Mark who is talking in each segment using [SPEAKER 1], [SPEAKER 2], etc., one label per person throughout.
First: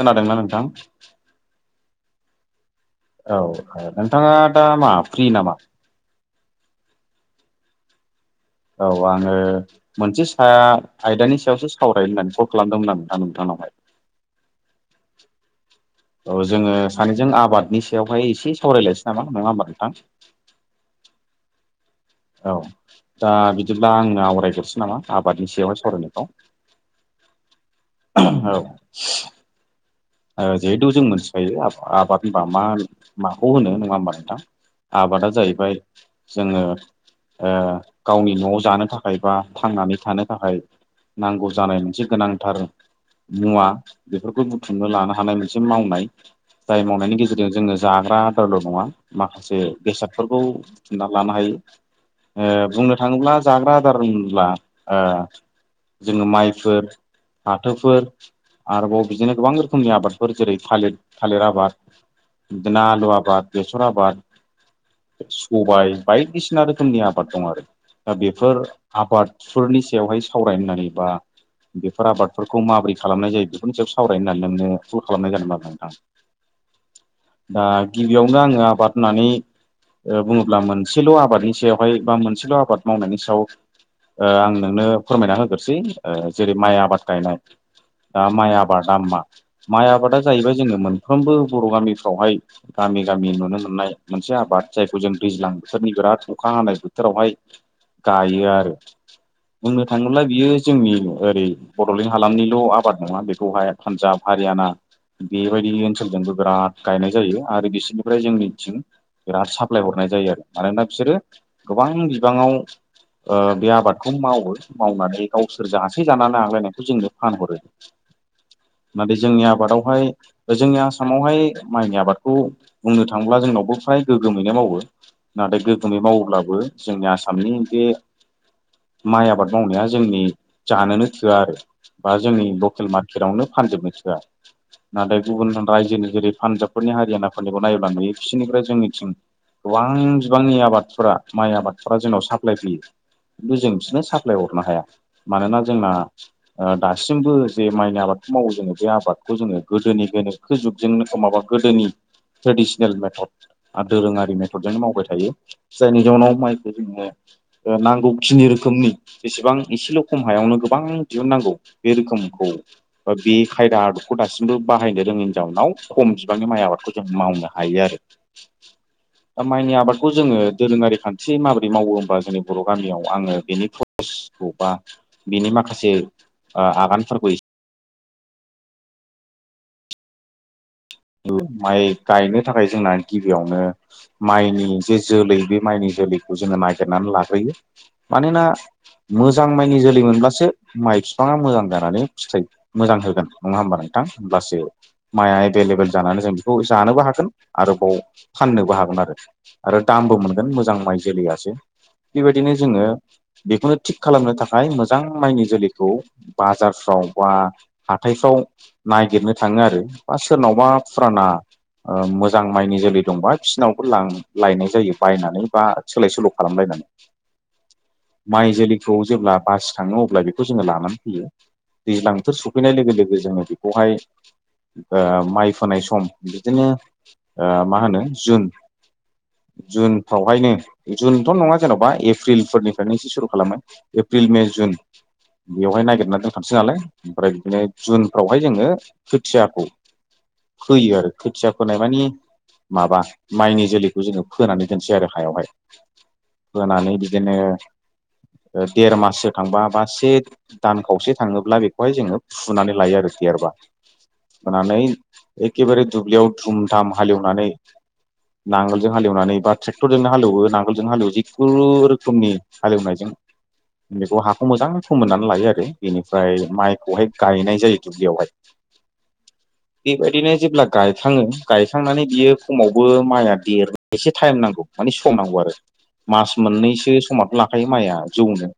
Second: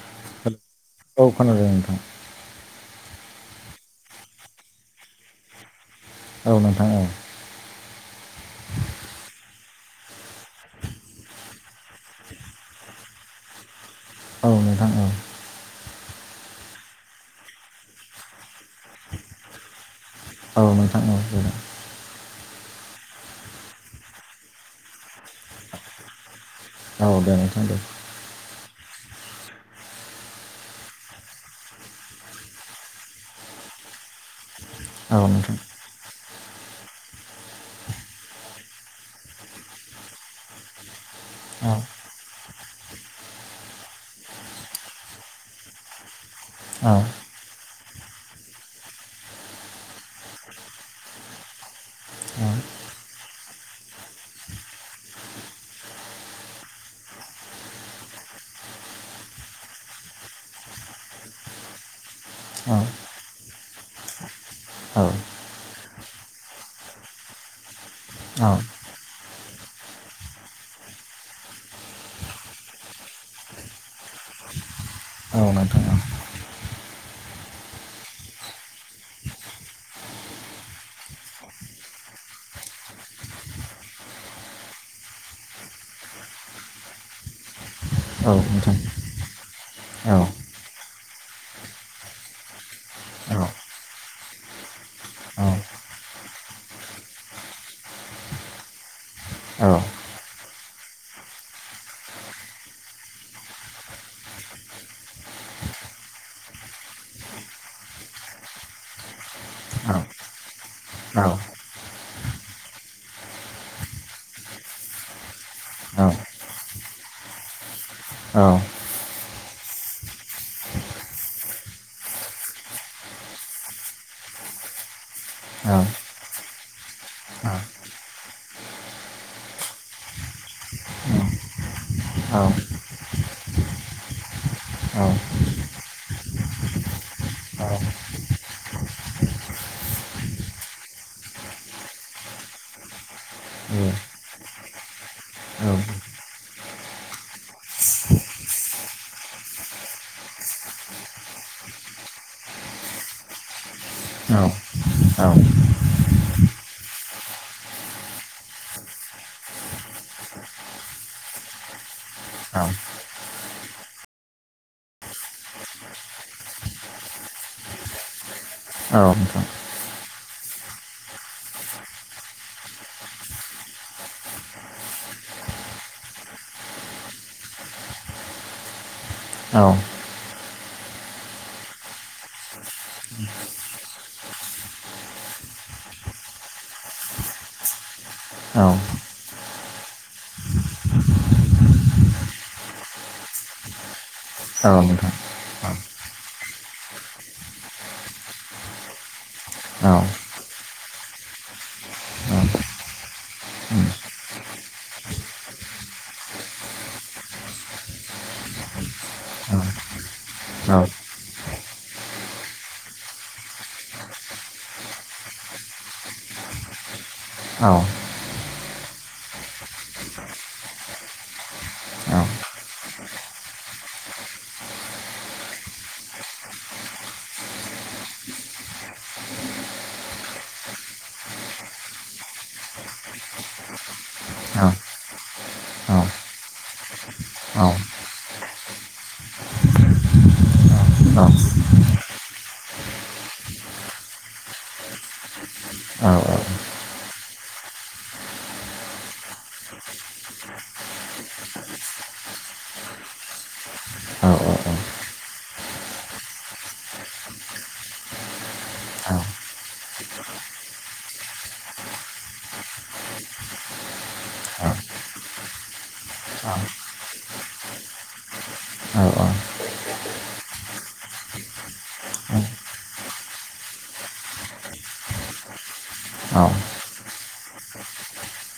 [SPEAKER 1] खोनादोंना
[SPEAKER 2] हेल'
[SPEAKER 1] नोंथां
[SPEAKER 2] औ खोनादों नोंथां
[SPEAKER 1] औ नोंथाङा दा मा फ्रि नामा
[SPEAKER 2] औ नोंथां औ
[SPEAKER 1] औ आङो मोनसे सा आयदानि सायावसो सावरायनो होननानै कल खालामदोंमोन आं नोंथां नोंथांनाव [unintelligible]
[SPEAKER 2] औ नोंथां औ
[SPEAKER 1] औ जोङो सानैजों आबादनि सायावहाय एसे सावरायलायसै नामा नङा होमबा नोंथां
[SPEAKER 2] औ नोंथांनाव जागोन
[SPEAKER 1] औ दा बिदिब्ला आंनो आवरायगरसै नामा आबादनि सायावहाय सावरायनायखौ
[SPEAKER 2] औ दे नोंथां दे
[SPEAKER 1] औ जिहेथु जों मोनथिखायो आबाद होनबा मा माखौ होनो नङा होमबा नोंथां
[SPEAKER 2] औ
[SPEAKER 1] आबादा
[SPEAKER 2] नोंथां
[SPEAKER 1] जाहैबाय जोङो गावनि न'वाव जानो थाखाय बा थांनानै थानो थाखाय नांगौ
[SPEAKER 2] औ
[SPEAKER 1] जानाय मोनसे गोनांथार मुवा बेफोरखौ बुथुम लानो हानाय मोनसे मावनाय जाय
[SPEAKER 2] औ
[SPEAKER 1] मावनायनि गेजेरजों जोङो जाग्रा दारल नङा माखासे बेसादफोरखौ बुथुमना लानो हायो बुंनो थाङोब्ला जाग्रा आदार होनोब्ला जोङो माइफोर फाथोफोर आरोबाव बिदिनो गोबां रोखोम रोखोमनि आबादफोर जेरै थालिर थालिर आबाद
[SPEAKER 2] औ
[SPEAKER 1] आलु आबाद बेसर आबाद
[SPEAKER 2] औ
[SPEAKER 1] सबाय बायदिसिना रोखोमनि आबाद दं आरो दा बेफोर आबादफोरनि सायावहाय सावरायनानै बा बेफोर आबादफोरखौ माबोरै खालामनाय जायो बेखौनि सायाव सावरायनो नागिरायो नोंनो कल खालामनाय जागोन
[SPEAKER 2] औ
[SPEAKER 1] आरो
[SPEAKER 2] औ
[SPEAKER 1] नोंथां दा गिबियावनो आङो आबाद होननानै बुङोब्ला मोनसेल आबादनि सायावहाय बा मोनसेल' आबाद मावनायनि सायाव आं नोंनो फोरमायना होग्रोसै जेरै माइ आबाद गायनाय
[SPEAKER 2] औ
[SPEAKER 1] दा माइ आबादा
[SPEAKER 2] नोंथां
[SPEAKER 1] मा माइ आबादा जाहैबाय जोङो मोनफ्रोमबो बर' गामिफ्रावहाय गामि गामि नुनो मोननाय मोनसे आबाद जायखौ जों दैज्लां बोथोरनि बिराद अखा हानाय बोथोरावहाय गायो आरो बुंनो थाङोब्ला बियो जोंनि ओरै बडलेण्ड हालामनिल आबाद नङा बेखौहाय पान्जाब हारियाना बेबायदि ओनसोलजोंबो बिराद गायनाय जायो आरो बिसोरनिफ्राय जोंनिथिं बिराद साप्लाय हरनाय नाय जायो आरो मानोना बिसोरो गोबां बिबाङाव बे आबादखौ मावो मावनानै गावसोर जसे जानानै आग्लायनायखौ जोंनो फानहरो
[SPEAKER 2] औ
[SPEAKER 1] नाथाय जोंनि आबादावहाय जोंनि आसामावहाय माइनि आबादखौ बुंनो थाङोब्ला जोंनावबो फ्राय गोगोमैनो मावो नाथाय गोगोगोमै मावोब्लाबो जोंनि आसामनि बे माइ आबाद मावनाया जोंनि जानोनो थोआ आरो बा जोंनि लकेल मार्केटआवनो फानजोबनो खिथाया नाथाय गुबुन रायजोनि जेरै पान्जाबफोरनि हारियानाफोरनिखौ नायोब्ला नुयो बिसोरनिफ्राय जोंनिथिं गोबां बिबांनि आबादफोरा माइ आबादफोरा जोंनाव साप्लााय फैयो खिनथु जों बिसोरनो साप्लाय हरनो हाया मानोना जोंना ओ दासिमबो जे माइनि आबाद मावो जोङो बे आबादखौ जोङो गोदोनि गोनोखो जुगजोंनो अ माबा गोदोनि ट्रेडिसनेल मेथड आरो दोरोङारि मेथडजोंनो मावबाय थायो जायनि जाउनाव माइखौ जोङो नांगौखिनि रोखोमनि जेसेबां एसेल' खम हायावनो गोबां दिहुननांगौ बे रोखोम खौ बा बे खायदा आदबखौ दासिमबो बाहायनो रोङैनि जाउनाव खम बिबांनि माइ आबादखौ जों मावनो हायो आरो दा माइनि आबादखौ जोङो दोरोङारि खान्थि माबोरै मावो होनबा जोंनि बर' गामियाव आङो बेनि प्रसेसखौ बा बिनि माखासे ओ आगानफोरखौ एसे
[SPEAKER 2] औ
[SPEAKER 1] ओ माइ गायनो थाखाय जोंना गिबियावनो माइनि जे जोलै बे माइनि जोलैखौ जोङो निगिरनानै लाग्रोयो मानोना मोजां माइनि जोलै मोनब्लासो माइ फिफांआ मोजां जानानै फिथाइ मोजां होगोन नङा होमबा नोंथां होमब्लासो माइआ एबेलेबोल जानानै जों बेखौ जानोबो हागोन आरोबाव फाननोबो हागोन आरो आरो दामबो मोनगोन मोजां माइ जोलैआसो बेबायदिनो जोङो बेखौनो
[SPEAKER 2] औ औ औ
[SPEAKER 1] थिग खालामनो थाखाय मोजां माइनि जोलैखौ बाजारफ्राव बा हाथायफ्राव नागिरनो थाङो आरो बा सोरनावबा फुराना ओ मोजां माइनि जोलै दंबा बिसिनावबो लां लायनाय जायो बायनानै बा सोलाय सोल' खालामलायनानै माइ जोलैखौ जेब्ला बासिखाङो अब्ला बेखौ जोङो लानानै फैयो दैज्लां बोथोर सफैनाय लोगो लोगो जोङो बेखौहाय ओ माइ फोनाय सम बिदिनो ओ मा होनो जुन जुनफ्रावहायनो जुनथ' नङा जेन'बा एप्रिलफोरनिफ्रायनो एसे सुरु खालामो एप्रिल मे जुन
[SPEAKER 2] औ
[SPEAKER 1] बेवहाय नागिरनानै दोनथारसै नालाय ओमफ्राय बिदिनो जुनफ्रावहाय जोङो खोथियाखौ फोयो आरो खोथिया फोनाय मानि माबा माइनि जोलैखौ जोङो फोनानै दोनसै आरो हायावहाय जनानै बिदिनो ओ देर माससो थांबा बा से दान खावसे थाङोब्ला बेखौहाय जोङो फुनानै लायो आरोखि देरबा होनानै एखेबारे दुब्लियाव धुम धाम हालेवनानै नांगोलजों हालेवनानै बा ट्रेक्टरजोंनो हालेवो नांगोलजों हालेवो जिखुन रोखोमनि हालेवनायजों बेखौ हाखौ मोजां फोमोननानै लायो आरो बेनिफ्राय माइखौहाय गायनाय जायो दुब्लियावहाय
[SPEAKER 2] औ औ
[SPEAKER 1] बेबायदिनो जेब्ला गायखाङो गायखांनानै बियो खमावबो माइआ देरनो एसे टाइम नांगौ माने सम नांगौ आरो मास मोननैसो समाथ' लाखायो माइआ जौनो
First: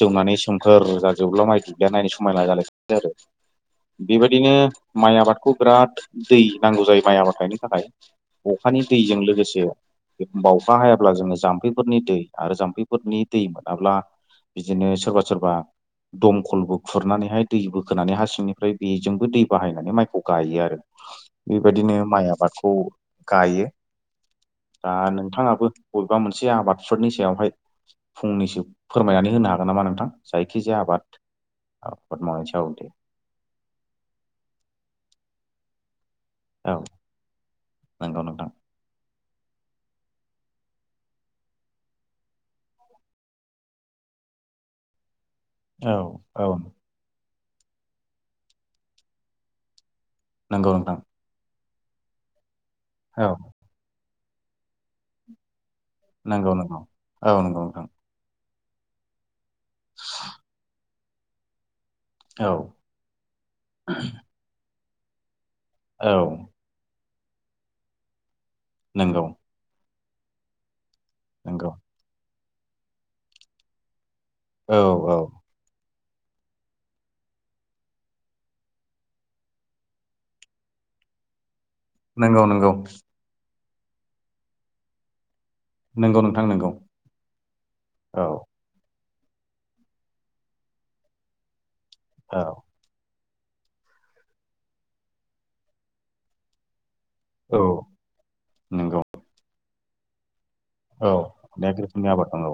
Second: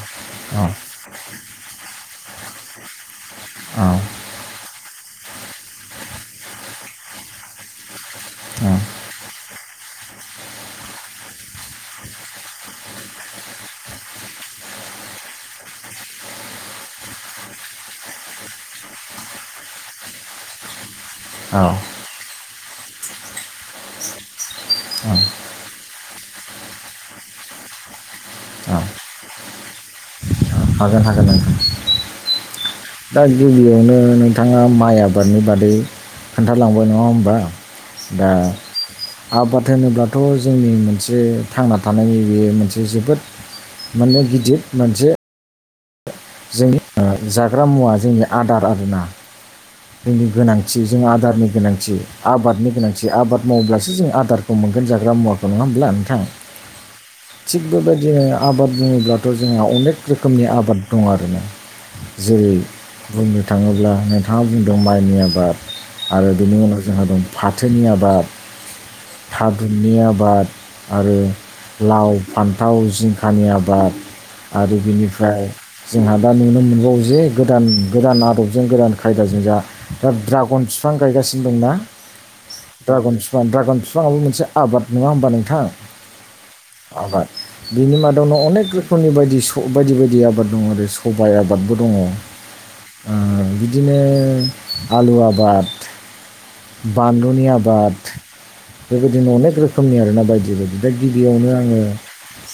[SPEAKER 1] जौनानै सोमखोर जाजोबोब्ला माइ दुबलिया नायनो समायनाा जालायनोसै आरो बेबायदिनो माइ आबादखौ बिराद दै नांगौ जायो माइ आबाद गायनो थाखाय अखानि दैजों लोगोसे एखनबा अखा हायाब्ला जोंङो जाम्फैफोरनि दै आरो जाम्फैफोरनि दै मोनाब्ला बिदिनो सोरबा सोरबा दमखलबो खुरनानैहाय दै बोखोनानै हा सिंनिफ्राय बेजोंबो दै बाहायनानै माइखौ गायो आरो बेबायदिनो माइ आबादखौ गायो। दा नोंथाङाबो बबेबा मोनसे आबादफोरनि सायावहाय फंनैसो फोरमायनानै होनो हागोन नामा नोंथां जायखिजाया आबाद
[SPEAKER 2] हागोन नोंथां
[SPEAKER 1] आबाद मावनायनि सायाव दे
[SPEAKER 2] दा गिबियावनो नोंथाङा माइ आबादनि बाद दै
[SPEAKER 1] औ
[SPEAKER 2] खोन्थालांबाय नङा होमबा
[SPEAKER 1] नंगौ
[SPEAKER 2] दा
[SPEAKER 1] नोंथां
[SPEAKER 2] आबाद होनोब्लाथ' जोंनि मोनसे थांना थानायनि बेयो मोनसे जोबोद माने गिदिर मोनसे
[SPEAKER 1] औ औ
[SPEAKER 2] जोंनि ओ, जाग्रा मुवा जोंनि आदार आबादनि
[SPEAKER 1] नंगौ नोंथां
[SPEAKER 2] गोनांथि
[SPEAKER 1] औ
[SPEAKER 2] आबाद मावोब्लासो जों आदारखौ मोनगोन जाग्रा मुवाखौ न' ना नोंथां
[SPEAKER 1] नंगौ नंगौ औ
[SPEAKER 2] थिग
[SPEAKER 1] नंगौ नोंथां
[SPEAKER 2] बेबायदिनो आबाद बुङोब्लाथ' जोंहा अनेक रोखोमनि आबाद दं आरोना
[SPEAKER 1] औ
[SPEAKER 2] जेरै बुंनो थाङोब्ला नोंथाङा बुंदों माइनि आबाद
[SPEAKER 1] औ
[SPEAKER 2] आरो बेनि उनाव जोंहा दं फाथोनि आबाद
[SPEAKER 1] नंगौ
[SPEAKER 2] थादुननि आबाद आबाद आरो
[SPEAKER 1] नंगौ
[SPEAKER 2] लाव फान्थाव जिंखानि आबाद आरो
[SPEAKER 1] औ औ
[SPEAKER 2] बिनिफ्राय जोंहा दा नुनो मोनबावो जे गोदान गोदान आदबजों गोदान खायदा जोंजा ड्रागन फिफां गायगासिनो ना
[SPEAKER 1] नंगौ नंगौ
[SPEAKER 2] ड्रागग बिफां ड्रागन बिफांआबो मोनसे आबाद नङा होमबा नो थां
[SPEAKER 1] नंगौ नोंथां नंगौ
[SPEAKER 2] आबाद बिनि
[SPEAKER 1] औ
[SPEAKER 2] मादावनो अनेक रोखोम नि बायदि बायदि बायदि आबाद दङ आरो सबाइ आबादबो दङ
[SPEAKER 1] औ
[SPEAKER 2] बिदिनो आलु आबाद बानलुनि
[SPEAKER 1] औ
[SPEAKER 2] आबाद
[SPEAKER 1] नंगौ
[SPEAKER 2] बेबायदिनो अनेक रोखोमनि आरोना बायदि जेबायदि दा
[SPEAKER 1] औ
[SPEAKER 2] गिबियावनो
[SPEAKER 1] अनेक
[SPEAKER 2] आङो
[SPEAKER 1] रोखोमनि आबाद दङ औ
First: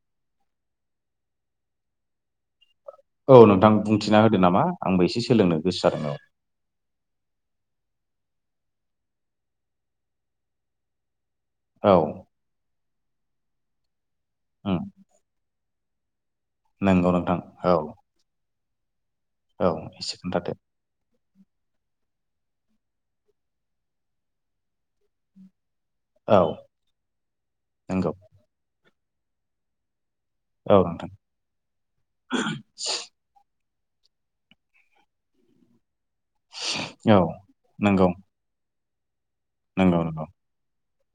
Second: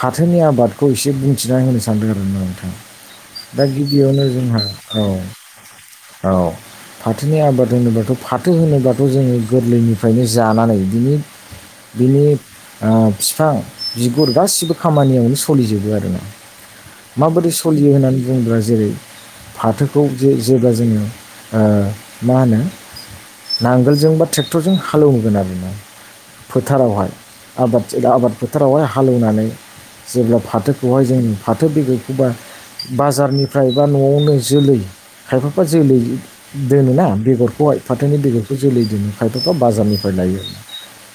[SPEAKER 2] फाथोनि आबादखौ एसे बुंथिनानै होनो सानदों आरो ना नोंथां
[SPEAKER 1] औ
[SPEAKER 2] दा
[SPEAKER 1] नोंथां बुंथिना
[SPEAKER 2] गिबियावनो
[SPEAKER 1] होदो नामा
[SPEAKER 2] जोंहा
[SPEAKER 1] आंबो
[SPEAKER 2] औ
[SPEAKER 1] एसे सोलोंनो गोसो जादों
[SPEAKER 2] औ फाथोनि आबाद होनोबाथ' फाथो होनोबाथ' जोङो गोरलैनिफ्रायनो जानानै बिनि
[SPEAKER 1] औ
[SPEAKER 2] बिनि बिफां बिगुर गासैबो
[SPEAKER 1] उम
[SPEAKER 2] खामानियावनो सोलिजोबो आरो ना
[SPEAKER 1] नंगौ नोंथां
[SPEAKER 2] माबोरै
[SPEAKER 1] औ
[SPEAKER 2] सोलियो होननानै बुङोब्ला जों जेरै
[SPEAKER 1] औ
[SPEAKER 2] फाथोखौ
[SPEAKER 1] एसे
[SPEAKER 2] जे
[SPEAKER 1] खोन्थादो
[SPEAKER 2] जेब्ला जोङो आ मा होनो नांगोलजों बा ट्रेक्टरजों हालेवगोन आरो
[SPEAKER 1] औ
[SPEAKER 2] फोथारावहाय आबाद
[SPEAKER 1] नंगौ
[SPEAKER 2] आबाद फोथारावहाय हालेवनानै जेब्ला
[SPEAKER 1] औ
[SPEAKER 2] फाथोखौहाय
[SPEAKER 1] नोंथां
[SPEAKER 2] जों फाथो बेगरखौबा बाजारनिफ्राय बा न'आवनो जोलै खायफाफा जोलै दोनोना
[SPEAKER 1] औ
[SPEAKER 2] बेगरखौहाय
[SPEAKER 1] नंगौ
[SPEAKER 2] फाथोनि बेगरखौ जोलै दोनो खायफा
[SPEAKER 1] नंगौ
[SPEAKER 2] बाजारनिफ्राय
[SPEAKER 1] नंगौ
[SPEAKER 2] लायो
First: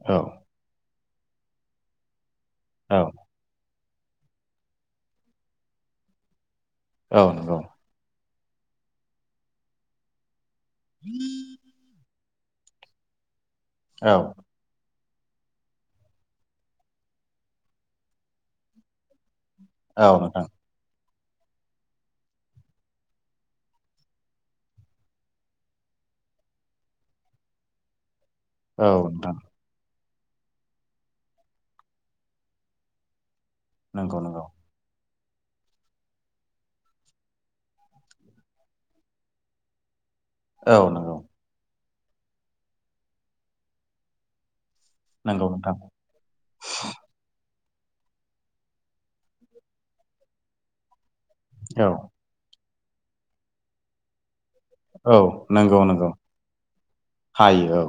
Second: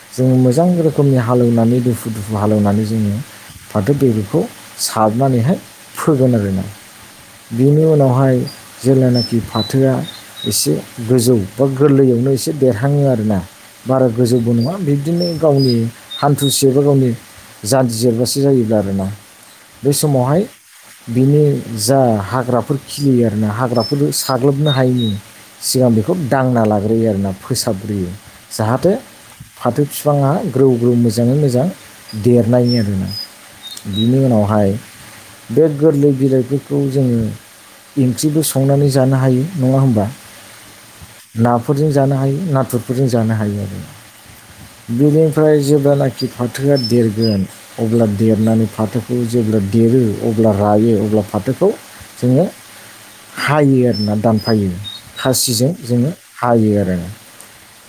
[SPEAKER 1] औ
[SPEAKER 2] जों मोजां रोखोमनि हालेवनानै दुफु दुफु हालेवनानै
[SPEAKER 1] औ
[SPEAKER 2] जोङो फाथो बेगरखौ सारनानैहाय फोगोन आरो ना
[SPEAKER 1] औ नंगौ
[SPEAKER 2] बिनि उनावहाय जेलानाखि फाथोआ एसे गोजौ बा गोरलैयावनो एसे देरहाङो आरोना बारा
[SPEAKER 1] औ
[SPEAKER 2] गोजौबो नङा बे बिदिनो गावनि हान्थु सेरबा गावनि जानजि जेरबासे जायो आरोना बे
[SPEAKER 1] औ
[SPEAKER 2] समावहाय
[SPEAKER 1] नोंथां
[SPEAKER 2] बिनि जा हाग्राफोर खिलियो आरोना हाग्राफोर साग्लोबनो हायिनि सिगां बेखौ दांना लाग्रोयो आरोना फोसाबग्रोयो
[SPEAKER 1] औ
[SPEAKER 2] जाहाथे
[SPEAKER 1] नोंथां
[SPEAKER 2] फाथो बिफाङा ग्रौ ग्रौ मोजाङै मोजां देरनायनि आरो ना बिनि
[SPEAKER 1] नंगौ नंगौ
[SPEAKER 2] उनावहाय बे गोरलै बिलाइफोरखौ जोङो ओंख्रिबो संनानै जानो हायो नङा होमबा
[SPEAKER 1] औ नंगौ
[SPEAKER 2] नाफोरजों जानो हायो नाथुरफोरजों जानो हायो आरो
[SPEAKER 1] नंगौ
[SPEAKER 2] बिनिफ्राय
[SPEAKER 1] नोंथां
[SPEAKER 2] जेब्लानाखि फाथोआ देरगोन अब्ला देरनानै फाथोखौ जेब्ला देरो अब्ला रायो अब्ला फाथो
[SPEAKER 1] औ
[SPEAKER 2] जोङो हायो आरोना दान फायो
[SPEAKER 1] औ
[SPEAKER 2] खासिजों
[SPEAKER 1] नंगौ नंगौ
[SPEAKER 2] जोङो हायो आरो
[SPEAKER 1] हायो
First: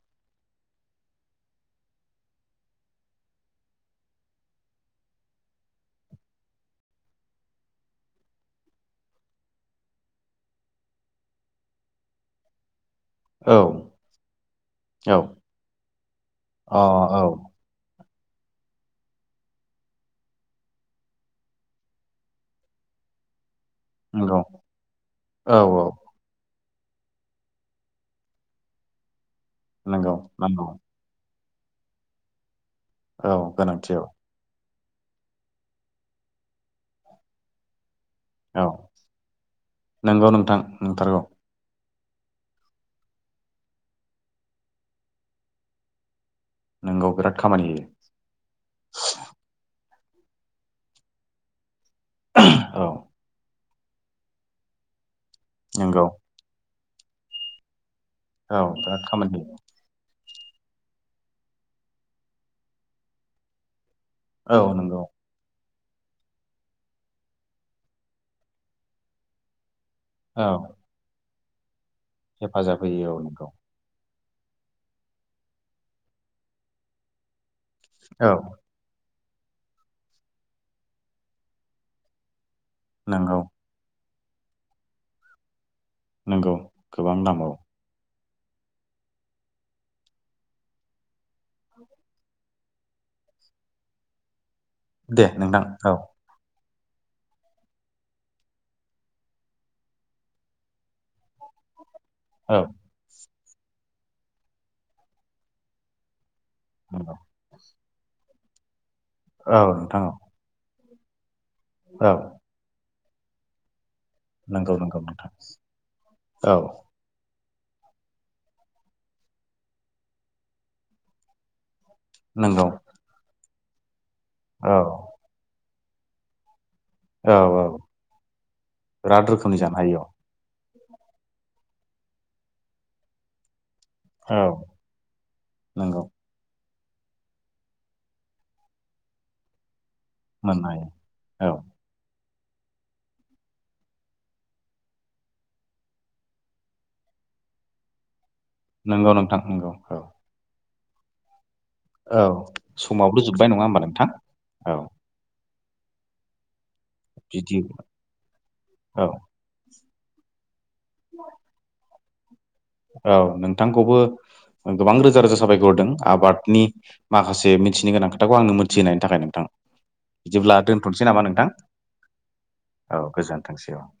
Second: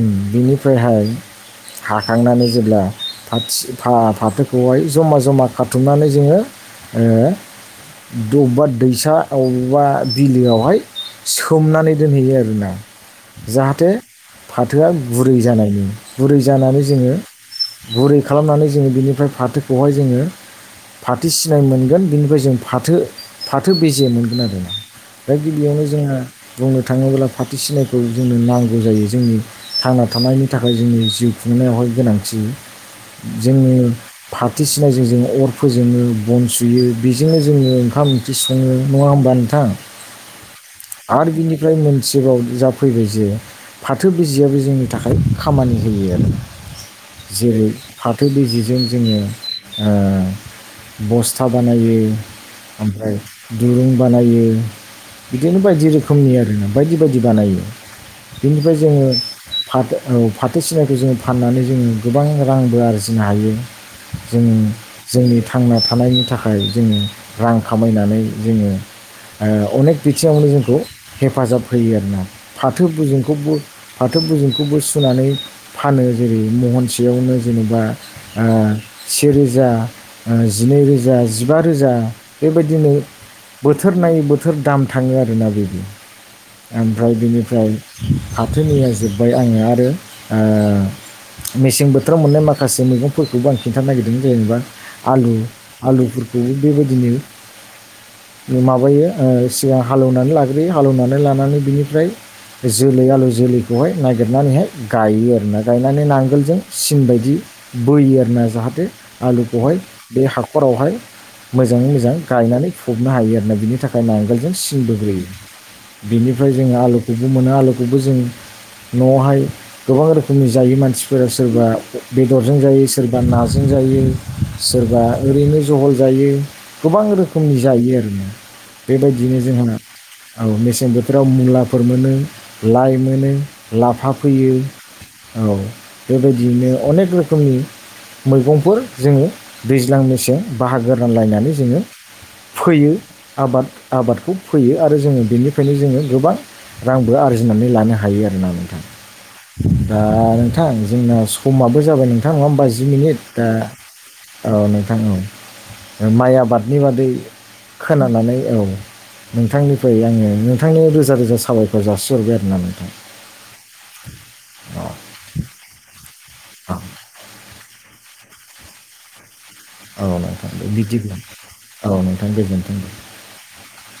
[SPEAKER 2] ओम बिनिफ्रायहाय हाखांनानै जेब्ला फाथस-फाथो-फाथोखौहाय जमा जमा खाथुमनानै जोङो ए बबबा दैसा अबावबा बिलोआवहाय सोमनानै दोनहैयो आरोना
[SPEAKER 1] औ
[SPEAKER 2] जाहाथे फाथोआ
[SPEAKER 1] औ
[SPEAKER 2] गुरै जानायनि गुरै
[SPEAKER 1] औ
[SPEAKER 2] जानानै जोङो
[SPEAKER 1] अ औ
[SPEAKER 2] गुरै खालामनानै जोङो बिनिफ्राय फाथोखौहाय जोङो फाथो सिनाय मोनगोन बिनिफ्राय जों फाथो फाथो बेजे
[SPEAKER 1] नंगौ
[SPEAKER 2] मोनगोन आरो ना दा
[SPEAKER 1] औ औ
[SPEAKER 2] गिबियावनो जोंहा बुंनो थाङोब्ला फाथो सिनायखौ जोंनो नांगौ जायो जोंनि थांना
[SPEAKER 1] नंगौ
[SPEAKER 2] थानायनि
[SPEAKER 1] नांगौ
[SPEAKER 2] थाखाय जोंनि जिउ खुंनायावहाय गोनांथि
[SPEAKER 1] औ
[SPEAKER 2] जोंनि
[SPEAKER 1] गोनांथि औ
[SPEAKER 2] फा थो सिनायजों जों अर फोजोङो बन सुयो बेजोंनो जोङो ओंखाम ओखि
[SPEAKER 1] औ
[SPEAKER 2] सङो नङा होमबा नोंथां
[SPEAKER 1] नंगौ नोंथां
[SPEAKER 2] आरो
[SPEAKER 1] नंथारगौ
[SPEAKER 2] आर बिनिफ्राय मोन सेबाव जाफैबाय जे फाथो बिजियाबो जोंनि थाखाय खामानि होयो आरो
[SPEAKER 1] नंगौ बिराद खामानि
[SPEAKER 2] जेरै
[SPEAKER 1] होयो
[SPEAKER 2] फाथो बेजेजों जोङो ओ बसथा बानायो
[SPEAKER 1] औ
[SPEAKER 2] आमफ्राय दुरुं बानायो बिदिनो बायदि
[SPEAKER 1] नंगौ
[SPEAKER 2] रोखोमनि आरोना बायदि बायदि बानायो
[SPEAKER 1] औ
[SPEAKER 2] बिनिफ्राय
[SPEAKER 1] बिराद
[SPEAKER 2] जोङो
[SPEAKER 1] खामानि
[SPEAKER 2] फाथो औ फाथो सिनायखौ जोङो फाननानै जोङो गोबां रांबो आरजिनो हायो जों
[SPEAKER 1] होयो औ नंगौ
[SPEAKER 2] जोंनि थांना थानायनि थाखाय जोङो रां खामायनानै जोङो ओ अनेक बिथिङावनो
[SPEAKER 1] औ
[SPEAKER 2] जोंखौ हेफाजाब होयो आरोना
[SPEAKER 1] हेफाजाब
[SPEAKER 2] फाथो
[SPEAKER 1] होयो औ नंगौ
[SPEAKER 2] बेजेंखौबो फाथो बुजेंखौबो सुनानै फानो जेरै महनसेयावनो आ जेनेबा
[SPEAKER 1] औ
[SPEAKER 2] ओ से रोजा जिनै रोजा जिबा रोजा बेबायदिनो
[SPEAKER 1] नंगौ
[SPEAKER 2] बोथोर नायै बोथोर दाम थाङो आरोना बिदि
[SPEAKER 1] नंगौ
[SPEAKER 2] आमफ्राय
[SPEAKER 1] गोबां नांबावगौ
[SPEAKER 2] बिनिफ्राय फाथोनिया जोबबाय आङो आरो ओ मेसें बोथोराव मोननाय माखासे मैगंफोरखौबो आं खिनथानो नागिरदों जेनेबा
[SPEAKER 1] दे
[SPEAKER 2] आलु
[SPEAKER 1] नोंथां औ
[SPEAKER 2] आलुफोरखौ बेबायदिनो माबायो ओ सिगां हालौवनानै लाग्रोयो हालेवनानै लानानै बिनिफ्राय
[SPEAKER 1] औ
[SPEAKER 2] बे जोलै आलु जोलैखौहाय नागिरनानैहाय गायो आरोना गायनानै नांगोलजों सिन
[SPEAKER 1] नंगौ
[SPEAKER 2] बायदि बोयो आरोना जाहाथे
[SPEAKER 1] औ
[SPEAKER 2] आलुखौहाय
[SPEAKER 1] नोंथां औ
[SPEAKER 2] बे हाखरावहाय मोजाङै
[SPEAKER 1] औ
[SPEAKER 2] मोजां गायनानै फबनो हायो बिनि थाखाय नांगोलजों
[SPEAKER 1] नंगौ
[SPEAKER 2] सिन
[SPEAKER 1] नंगौ
[SPEAKER 2] बोग्रोयो
[SPEAKER 1] नोंथां
[SPEAKER 2] बेनिफ्राइ
[SPEAKER 1] औ
[SPEAKER 2] जों आलुखौ मोनो आलुखौबो जों न'आवहाय गोबां रोखोमनि जायो मानसिफोरा सोरबा बेदरजों
[SPEAKER 1] नंगौ
[SPEAKER 2] जायो सोरबा नाजों जायो
[SPEAKER 1] औ
[SPEAKER 2] सोरबा ओरैनो जहल जायो गोबां
[SPEAKER 1] औ
[SPEAKER 2] रोखोमनि
[SPEAKER 1] औ
[SPEAKER 2] जायो आरो ना
[SPEAKER 1] बिराद
[SPEAKER 2] बेबायदिनो
[SPEAKER 1] रोखोमनि
[SPEAKER 2] जोंहा
[SPEAKER 1] जानो हायो
[SPEAKER 2] औ मेसें मेसें बोथोराव मुलाफोर मोनो लाइ मोनो लाफा
[SPEAKER 1] औ
[SPEAKER 2] फोयो औ
[SPEAKER 1] नंगौ
[SPEAKER 2] बेबायदियैनो अनेक रोखोमनि मैगंफोर जोङो दैज्लां मेसें
[SPEAKER 1] मोननो हायो
[SPEAKER 2] बाहागो
[SPEAKER 1] औ
[SPEAKER 2] रानलायनानै जोङो फोयो आबाद आबादखौ फोयो आरो जोङो बेनिफ्रायनो जोङो गोबां रांबो आरजिनानै लानो हायो आरोना नोंथां
[SPEAKER 1] नंगौ नोंथां नंगौ
[SPEAKER 2] दा
[SPEAKER 1] औ
[SPEAKER 2] नोंथां जोंना सम समाबो जाबाय
[SPEAKER 1] औ
[SPEAKER 2] नोंथां नङा होमबा जि
[SPEAKER 1] समाबो
[SPEAKER 2] मिनिट दा
[SPEAKER 1] जोब्बाय नङा होमबा नोंथां
[SPEAKER 2] औ नोंथां औ ओ माइ आबादनि बादै
[SPEAKER 1] बिदि
[SPEAKER 2] खोनानानै औ
[SPEAKER 1] औ
[SPEAKER 2] नोंथांनि नोंथांनि गेजेरजों नोंथांनो रोजा रोजा साबायफोर जासिहरबाय आरोना नोंथां
[SPEAKER 1] औ नोंथांखौबो गोबां रोजा रोजा साबायखर होदों आबादनि
[SPEAKER 2] औ
[SPEAKER 1] माखासे मिथिनो गोनां खोथाखौ आंनो मोथिहोनायनि थाखाय नोंथां
[SPEAKER 2] औ नोंथां
[SPEAKER 1] बिदिब्ला
[SPEAKER 2] दे
[SPEAKER 1] दोनथ'सै
[SPEAKER 2] बिदिब्ला
[SPEAKER 1] नामा नोंथां
[SPEAKER 2] औ नोंथां गोजोन्थों दे
[SPEAKER 1] औ गोजोनथोंसै औ [inaudible]